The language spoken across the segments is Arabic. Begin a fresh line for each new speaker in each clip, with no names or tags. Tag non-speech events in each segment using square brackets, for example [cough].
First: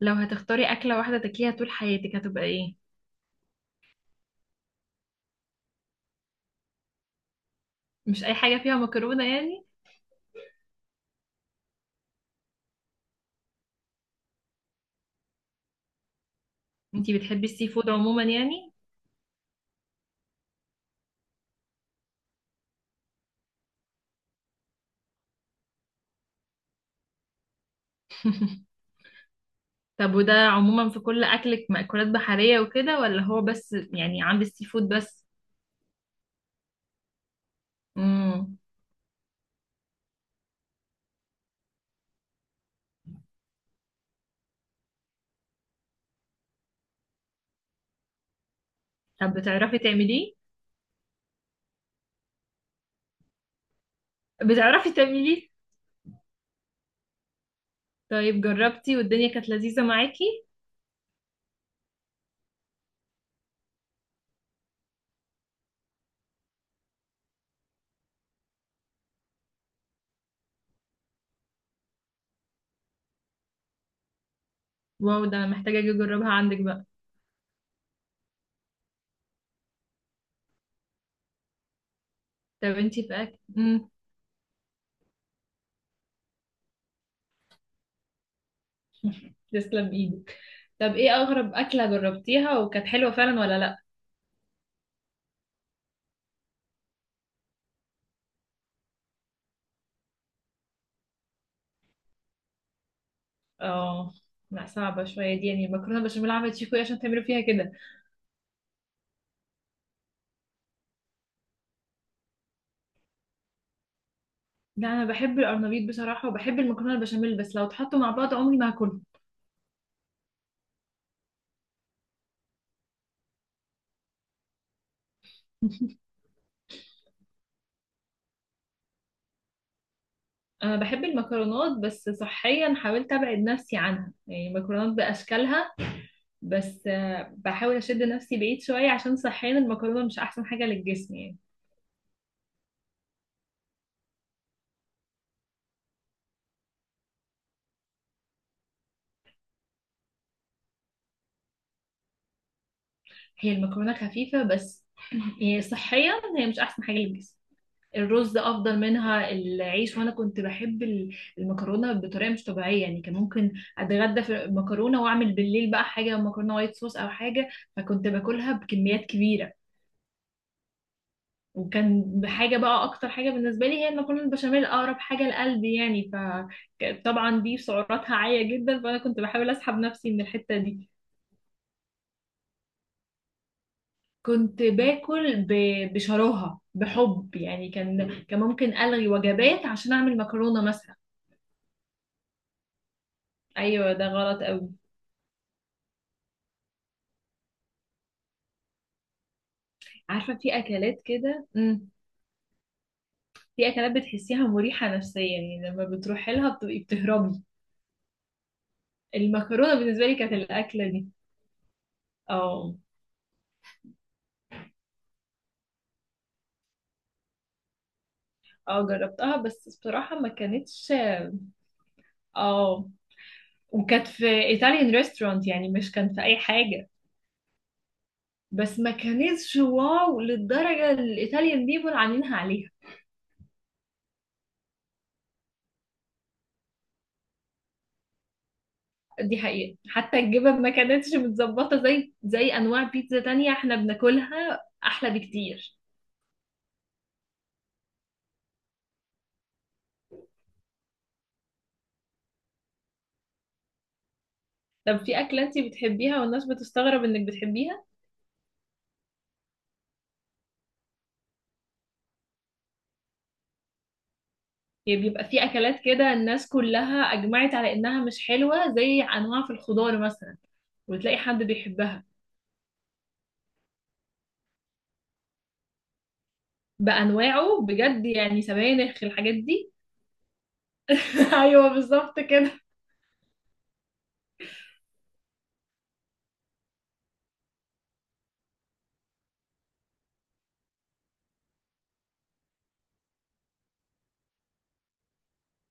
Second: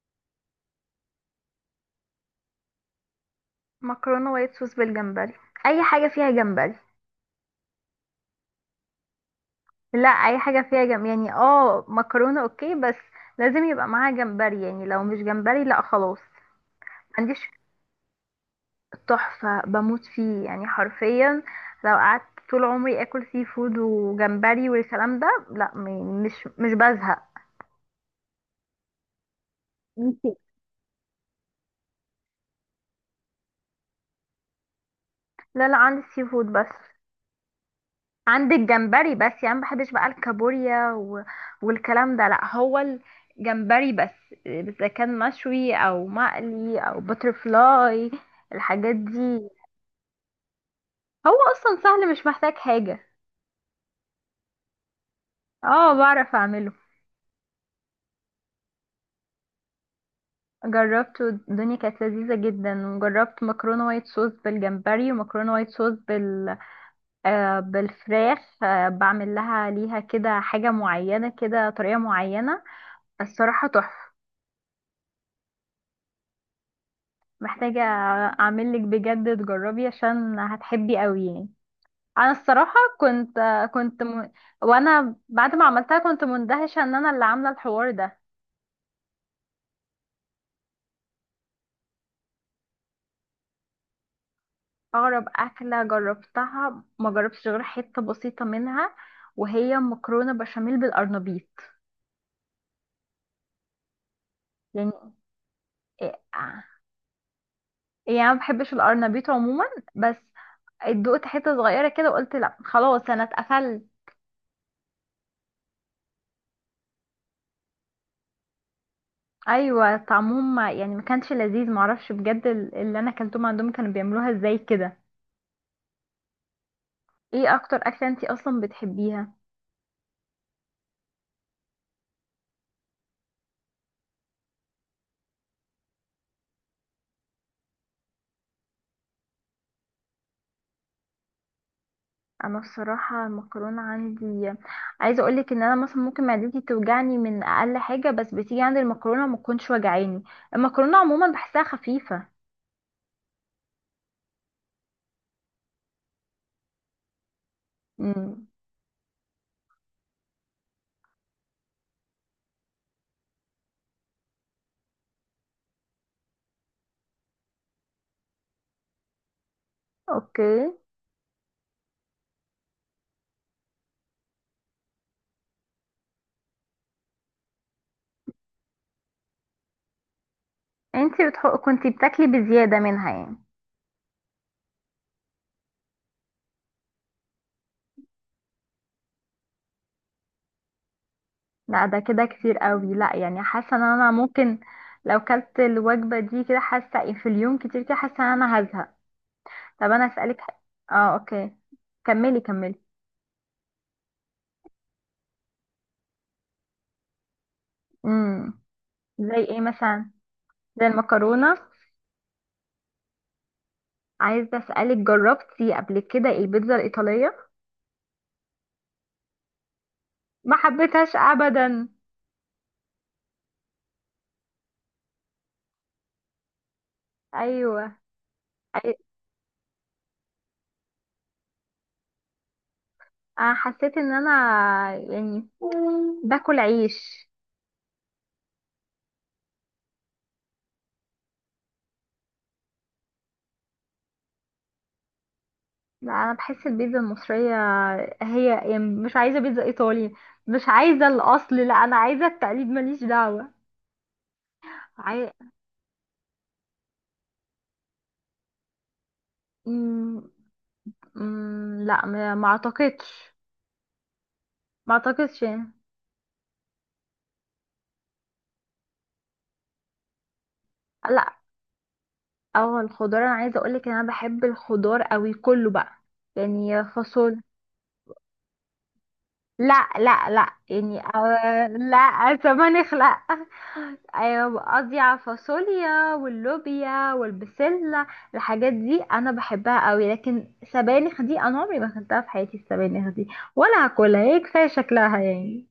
لو هتختاري أكلة واحدة تاكليها طول حياتك هتبقى ايه؟
مكرونه وايت صوص بالجمبري. اي حاجه فيها جمبري.
مش أي حاجة فيها مكرونة يعني؟
لا، اي حاجه فيها جمبري يعني. اه مكرونه اوكي، بس لازم يبقى معاها جمبري. يعني لو مش جمبري لا خلاص. ما
انتي
عنديش.
بتحبي السي فود عموما يعني؟
تحفه، بموت فيه يعني حرفيا. لو قعدت طول عمري اكل سي فود وجمبري والكلام ده، لا، مش بزهق.
[laughs] طب
انت.
وده عموما في كل أكلك مأكولات بحرية وكده ولا هو بس يعني عند السي فود بس؟
لا لا، عندي سي فود بس.
مم.
عندك جمبري بس يعني، ما بحبش بقى الكابوريا و... والكلام ده، لا، هو الجمبري بس، اذا كان مشوي او مقلي او بترفلاي، الحاجات
طب
دي.
بتعرفي تعمليه؟
هو اصلا سهل، مش محتاج حاجة.
بتعرفي تعمليه؟
اه، بعرف اعمله.
طيب جربتي والدنيا كانت لذيذة معاكي؟
جربته، الدنيا كانت لذيذة جدا، وجربت مكرونة وايت صوص بالجمبري، ومكرونة وايت صوص بال بالفراخ. بعمل ليها كده حاجة معينة كده، طريقة معينة. الصراحة تحفة.
واو، ده أنا محتاجة أجي أجربها عندك بقى.
محتاجة اعمل لك بجد، تجربي عشان هتحبي قوي يعني. انا
طب
الصراحة.
انتي في
كنت
أكل؟
كنت م... وانا بعد ما عملتها كنت مندهشة ان انا اللي عاملة الحوار ده.
تسلم ايدك. طب ايه أغرب أكلة جربتيها وكانت حلوة فعلا ولا لأ؟
اغرب اكلة جربتها ما جربتش غير حتة بسيطة منها، وهي مكرونة بشاميل بالارنبيط.
اه. لا
يعني
صعبة شوية دي، يعني مكرونة
إيه-
بشاميل عملت شيكو ايه عشان تعملوا فيها كده.
يعني انا ما بحبش الارنبيط عموما، بس دقت حتة صغيرة كده وقلت لا خلاص، انا اتقفلت.
لا انا بحب القرنبيط بصراحة وبحب المكرونة البشاميل، بس لو اتحطوا مع بعض عمري ما هاكلهم.
ايوه، طعمهم يعني ما كانش لذيذ. معرفش بجد اللي انا اكلتهم عندهم كانوا بيعملوها ازاي كده.
[laughs]
ايه اكتر اكله انتي اصلا بتحبيها؟
انا بحب المكرونات، بس صحيا حاولت ابعد نفسي عنها، يعني المكرونات باشكالها. بس آه، بحاول اشد نفسي بعيد شوية عشان صحيا المكرونة مش احسن حاجة للجسم يعني.
انا الصراحه المكرونه عندي، عايزه اقولك ان انا مثلا ممكن معدتي توجعني من اقل حاجه، بس بتيجي عند المكرونه ما تكونش وجعاني. المكرونه عموما بحسها خفيفه.
هي المكرونة خفيفة بس [clears throat] يعني صحيا هي مش احسن حاجة للجسم. الرز
امم.
افضل منها، العيش. وانا كنت بحب المكرونه بطريقه مش طبيعيه، يعني كان ممكن اتغدى في مكرونه واعمل بالليل بقى حاجه مكرونه وايت صوص او حاجه، فكنت باكلها بكميات كبيره.
اوكي.
وكان حاجه بقى، اكتر حاجه بالنسبه لي هي المكرونه البشاميل، اقرب حاجه لقلبي يعني. فطبعا دي سعراتها عاليه جدا، فانا كنت بحاول اسحب نفسي من الحته دي.
انتي بتحق كنتي بتاكلي بزياده منها يعني.
كنت باكل بشراهه بحب يعني، كان ممكن الغي وجبات عشان اعمل مكرونه مثلا.
لا، ده كده كتير قوي. لا يعني، حاسه ان
ايوه ده
انا
غلط
ممكن
قوي.
لو كلت الوجبه دي كده، حاسه إيه، في اليوم كتير كده، حاسه ان انا هزهق. طب انا
عارفة،
اسالك حاجه.
في أكلات
اه،
كده.
اوكي. كملي كملي.
في أكلات بتحسيها مريحة نفسيا، يعني لما بتروحي لها بتبقي بتهربي.
امم. زي ايه
المكرونة بالنسبة
مثلا؟
لي كانت
زي
الأكلة دي.
المكرونه.
اه.
عايزه اسالك، جربتي قبل كده البيتزا الايطاليه؟
اه جربتها بس بصراحة ما
ما
كانتش.
حبيتهاش ابدا.
اه. وكانت في إيطاليان ريستورانت يعني، مش كان في أي حاجة.
ايوه.
بس ما
أي-
كانتش واو للدرجة الإيطاليان بيبول عاملينها عليها.
انا حسيت ان انا يعني باكل عيش.
دي حقيقة، حتى الجبن ما كانتش متظبطة، زي أنواع بيتزا تانية احنا بناكلها أحلى بكتير.
لا، انا بحس البيتزا المصريه، هي يعني مش عايزه بيتزا ايطالي، مش عايزه الاصل، لا، انا عايزه التقليد، ماليش دعوه.
طب في
عاي...
أكلة انتي بتحبيها والناس بتستغرب إنك بتحبيها؟
مم... لا، ما اعتقدش. ما
يعني بيبقى
اعتقدش
في
يعني.
اكلات كده الناس كلها اجمعت على انها مش حلوه، زي انواع في الخضار مثلا، وتلاقي
لا.
حد بيحبها.
اه، الخضار انا عايزه اقولك ان انا بحب الخضار قوي كله بقى، يعني فاصوليا.
بانواعه بجد، يعني سبانخ الحاجات دي.
لا لا لا، يعني
[laughs] ايوه بالظبط
لا،
كده.
سبانخ لا. ايوه، قصدي على الفاصوليا واللوبيا والبسله، الحاجات دي انا بحبها قوي. لكن سبانخ دي انا عمري ما اكلتها في حياتي، السبانخ دي ولا هاكلها، هي كفايه شكلها يعني.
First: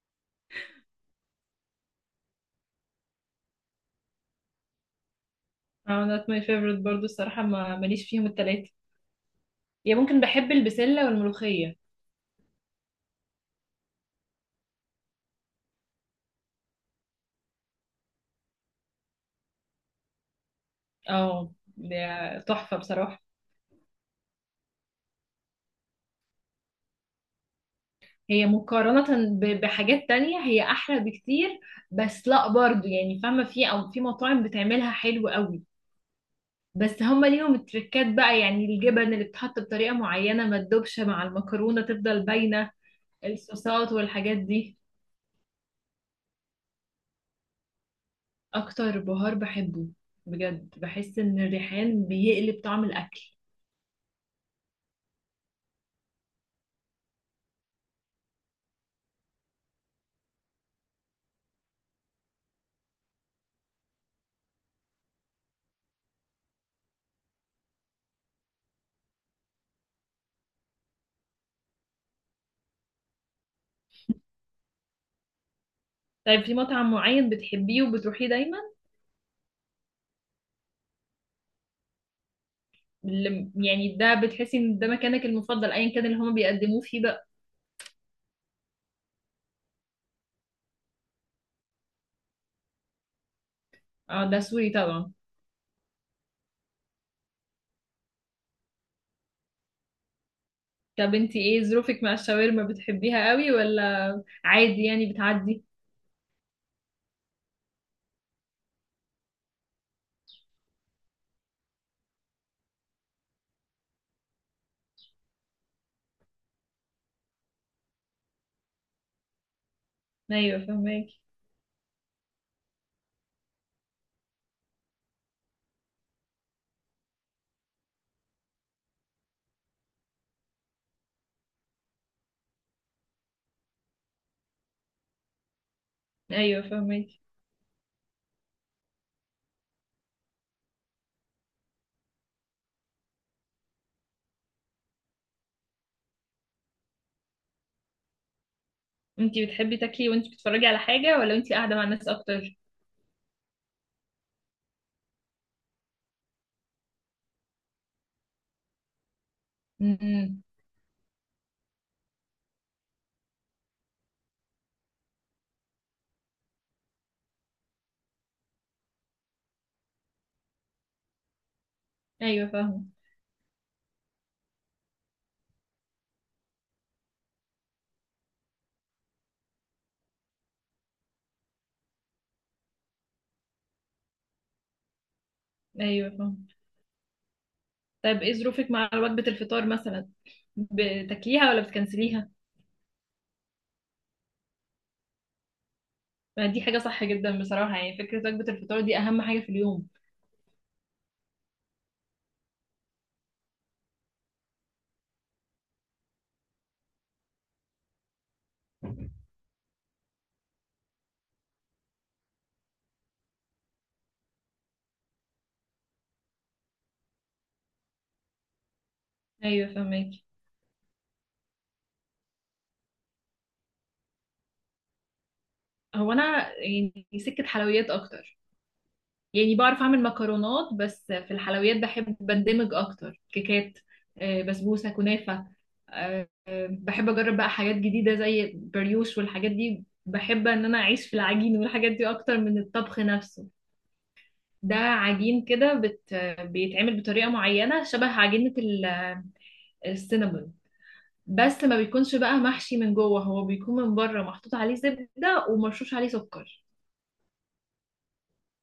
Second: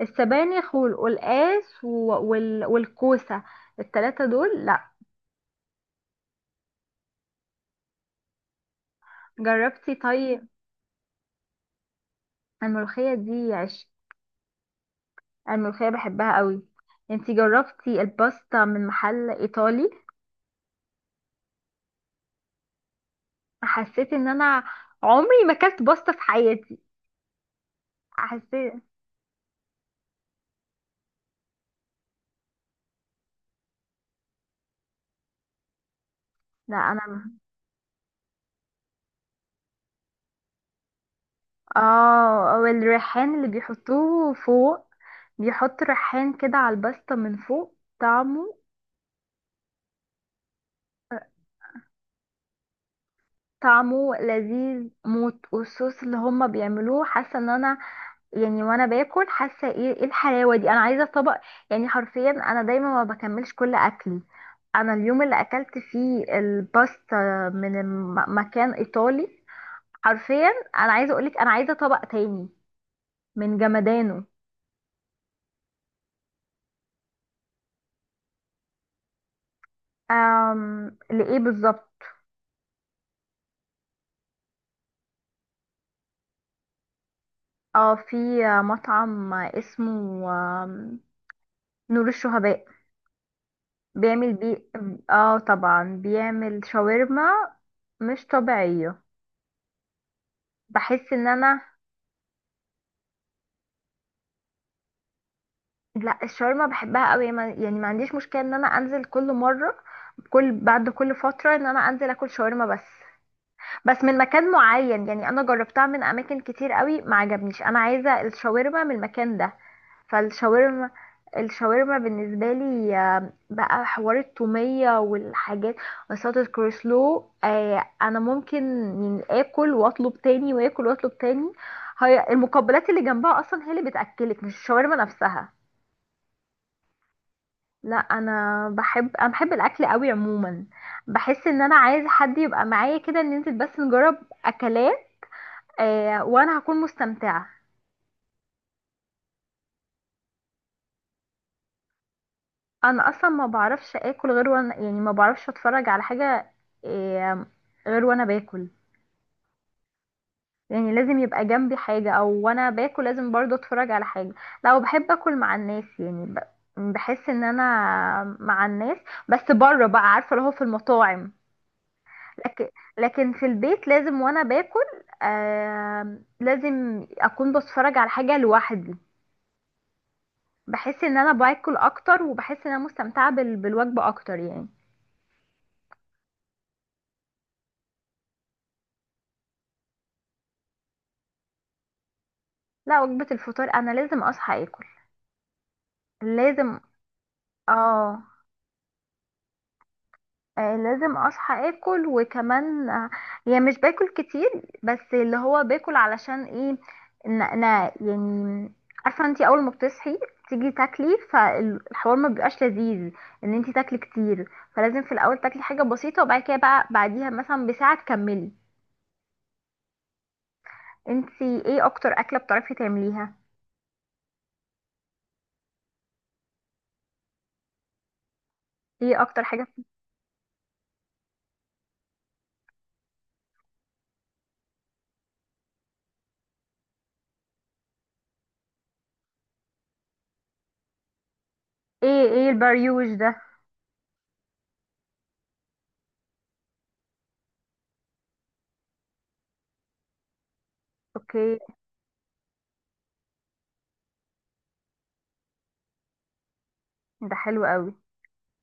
السبانخ والقلقاس والكوسه، التلاتة دول لا.
اه، not my favorite برضو الصراحه، ما ماليش فيهم التلاته.
جربتي
يعني ممكن
طيب.
بحب البسله والملوخيه.
الملوخية دي، أنا الملوخية بحبها قوي. انتي جربتي الباستا من محل ايطالي؟
اه، ده تحفه بصراحه.
حسيت ان انا عمري ما اكلت باستا في حياتي.
هي
حسيت.
مقارنة بحاجات تانية هي أحلى بكتير. بس لأ برضو، يعني فاهمة، في أو في مطاعم بتعملها حلو قوي.
لا
بس هما
انا.
ليهم التركات بقى، يعني الجبن اللي بتحط بطريقة معينة ما تدوبش مع المكرونة، تفضل
اه،
باينة.
والريحان اللي
الصوصات
بيحطوه
والحاجات دي
فوق، بيحط ريحان كده على الباستا من فوق، طعمه.
أكتر بهار بحبه. بجد بحس إن الريحان بيقلب طعم الأكل.
طعمه لذيذ موت، والصوص اللي هما بيعملوه، حاسه ان انا يعني وانا باكل، حاسه ايه الحلاوه دي، انا عايزه طبق. يعني حرفيا، انا دايما ما بكملش كل اكلي. انا اليوم اللي اكلت فيه الباستا من مكان ايطالي، حرفيا، انا عايزه اقولك انا عايزه طبق تاني من جمدانه.
طيب في مطعم معين بتحبيه وبتروحيه دايما؟
أم، لايه بالظبط.
يعني ده بتحسي إن ده مكانك المفضل أيا كان اللي هما بيقدموه فيه بقى.
اه، في مطعم اسمه آم، نور الشهباء.
اه
بيعمل
ده
بي.
سوري طبعا.
اه طبعا، بيعمل شاورما مش طبيعيه. بحس
طب
ان
انتي
انا.
ايه ظروفك مع الشاورما؟ بتحبيها قوي ولا عادي يعني بتعدي؟
لا، الشاورما بحبها قوي، يعني ما عنديش مشكله ان انا انزل كل مره، بعد كل فتره ان انا انزل اكل شاورما، بس من مكان معين يعني، انا جربتها من اماكن كتير قوي ما عجبنيش، انا عايزه الشاورما من المكان ده.
ايوه
فالشاورما،
فهماكي.
الشاورما بالنسبه لي، بقى حوار التوميه والحاجات، وصلة الكروسلو، انا ممكن يعني اكل واطلب تاني واكل واطلب تاني. هي المقبلات اللي جنبها اصلا هي اللي بتاكلك، مش الشاورما نفسها.
ايوه فهماكي.
لا، انا بحب الاكل قوي عموما. بحس ان انا عايزه حد يبقى معايا كده، ننزل بس نجرب اكلات، وانا هكون مستمتعه.
انتي بتحبي تاكلي وانتي بتتفرجي على حاجة، ولا انتي قاعدة مع الناس اكتر؟
انا اصلا ما بعرفش اكل غير وانا، يعني ما بعرفش اتفرج على حاجه. آه غير وانا باكل،
امم.
يعني لازم يبقى جنبي حاجه، او وانا باكل لازم برضو اتفرج على حاجه. لو بحب اكل مع الناس يعني بحس ان انا مع الناس، بس بره بقى، عارفه اللي هو في المطاعم.
ايوه
لكن
فاهمة.
لكن في البيت لازم وانا باكل، لازم اكون بتفرج على حاجه لوحدي. بحس ان انا باكل اكتر، وبحس ان انا مستمتعه بالوجبه اكتر يعني.
ايوه فاهمة. طيب ايه ظروفك مع وجبة الفطار مثلا؟ بتاكليها ولا بتكنسليها؟
لا، وجبه الفطار انا لازم اصحى اكل.
ما دي حاجة
لازم.
صح جدا بصراحة، يعني فكرة
اه،
وجبة الفطار دي اهم حاجة في اليوم.
لازم اصحى اكل. وكمان، يعني مش باكل كتير، بس اللي هو باكل علشان ايه؟ ان انا يعني، عارفه انتي اول ما بتصحي تيجي تاكلي، فالحوار ما بيبقاش لذيذ ان انتي تاكلي كتير، فلازم في الاول تاكلي حاجه بسيطه، وبعد كده بقى بعديها مثلا بساعه تكملي.
ايوه فاهماكي.
انتي ايه اكتر اكله بتعرفي تعمليها؟
هو انا يعني سكة حلويات اكتر.
ايه اكتر
يعني
حاجه؟
بعرف اعمل مكرونات، بس في الحلويات بحب بندمج اكتر. كيكات، آه، بسبوسة، كنافة، آه، بحب اجرب بقى حاجات جديده زي بريوش والحاجات دي. بحب ان انا اعيش في العجين والحاجات دي
ايه
اكتر
ايه
من الطبخ
البريوش ده؟
نفسه. ده عجين كده بيتعمل بطريقه معينه، شبه عجينه السينابون،
اوكي.
بس ما بيكونش بقى محشي من جوه، هو بيكون من بره محطوط عليه زبده ومرشوش عليه سكر.
ده حلو قوي.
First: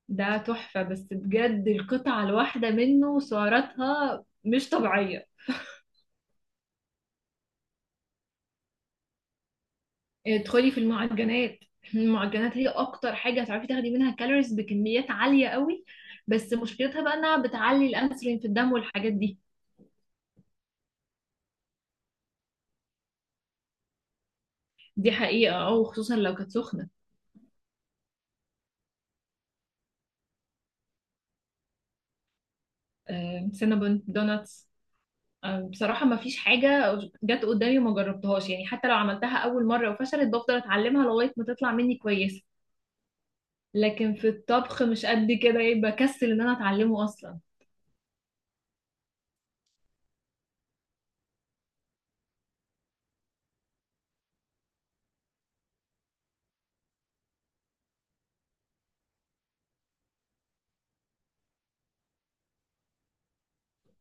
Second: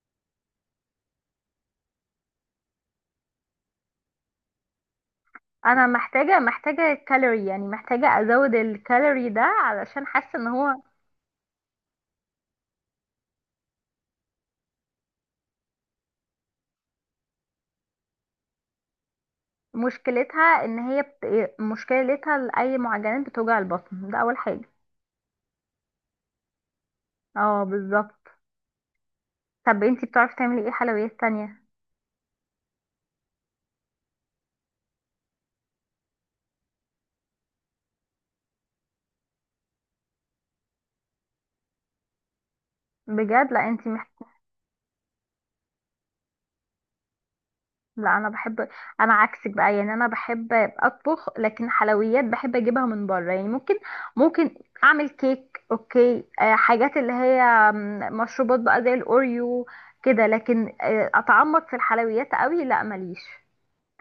ده تحفه، بس بجد القطعه الواحده منه سعراتها مش طبيعيه.
انا محتاجه، محتاجه كالوري يعني، محتاجه ازود الكالوري ده علشان حاسه ان
ادخلي في
هو.
المعجنات. المعجنات هي اكتر حاجه هتعرفي تاخدي منها كالوريز بكميات عاليه قوي، بس مشكلتها بقى انها بتعلي الانسولين في الدم والحاجات دي.
مشكلتها ان هي مشكلتها لاي معجنات بتوجع البطن، ده اول حاجه.
دي حقيقه، او خصوصا لو كانت سخنه.
اه بالظبط. طب انتي بتعرفي تعملي ايه حلويات تانية؟
آه، سينابون، دوناتس، آه، بصراحه ما فيش حاجه جت قدامي وما جربتهاش، يعني حتى لو عملتها اول مره وفشلت بفضل اتعلمها لغايه ما تطلع مني كويسه.
بجد. لا انتي.
لكن في الطبخ مش قد كده، يعني بكسل ان انا اتعلمه اصلا.
لا انا بحب. انا عكسك بقى، يعني انا بحب اطبخ، لكن حلويات بحب اجيبها من بره. يعني ممكن، ممكن اعمل كيك اوكي. حاجات اللي هي مشروبات بقى زي الاوريو كده. لكن اتعمق في الحلويات قوي لا، ماليش.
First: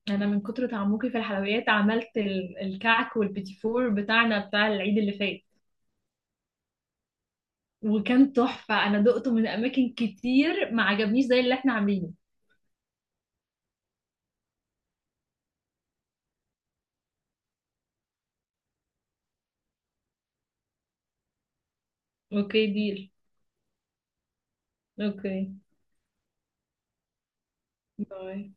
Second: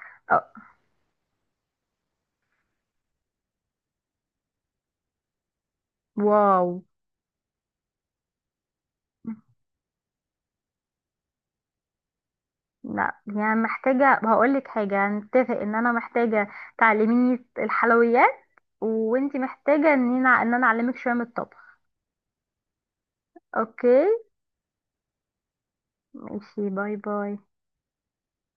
انا من
آه،
كتر تعمقي في الحلويات عملت الكعك والبيتي فور بتاعنا بتاع العيد اللي فات،
واو.
وكان تحفة. أنا دقته من أماكن كتير ما عجبنيش زي اللي احنا عاملينه.
لا يعني، محتاجة هقول لك حاجة، هنتفق ان انا محتاجة تعلميني الحلويات، وانتي محتاجة ان انا اعلمك شوية من الطبخ.
أوكي ديل.
اوكي.
أوكي.
ماشي، باي باي.
باي.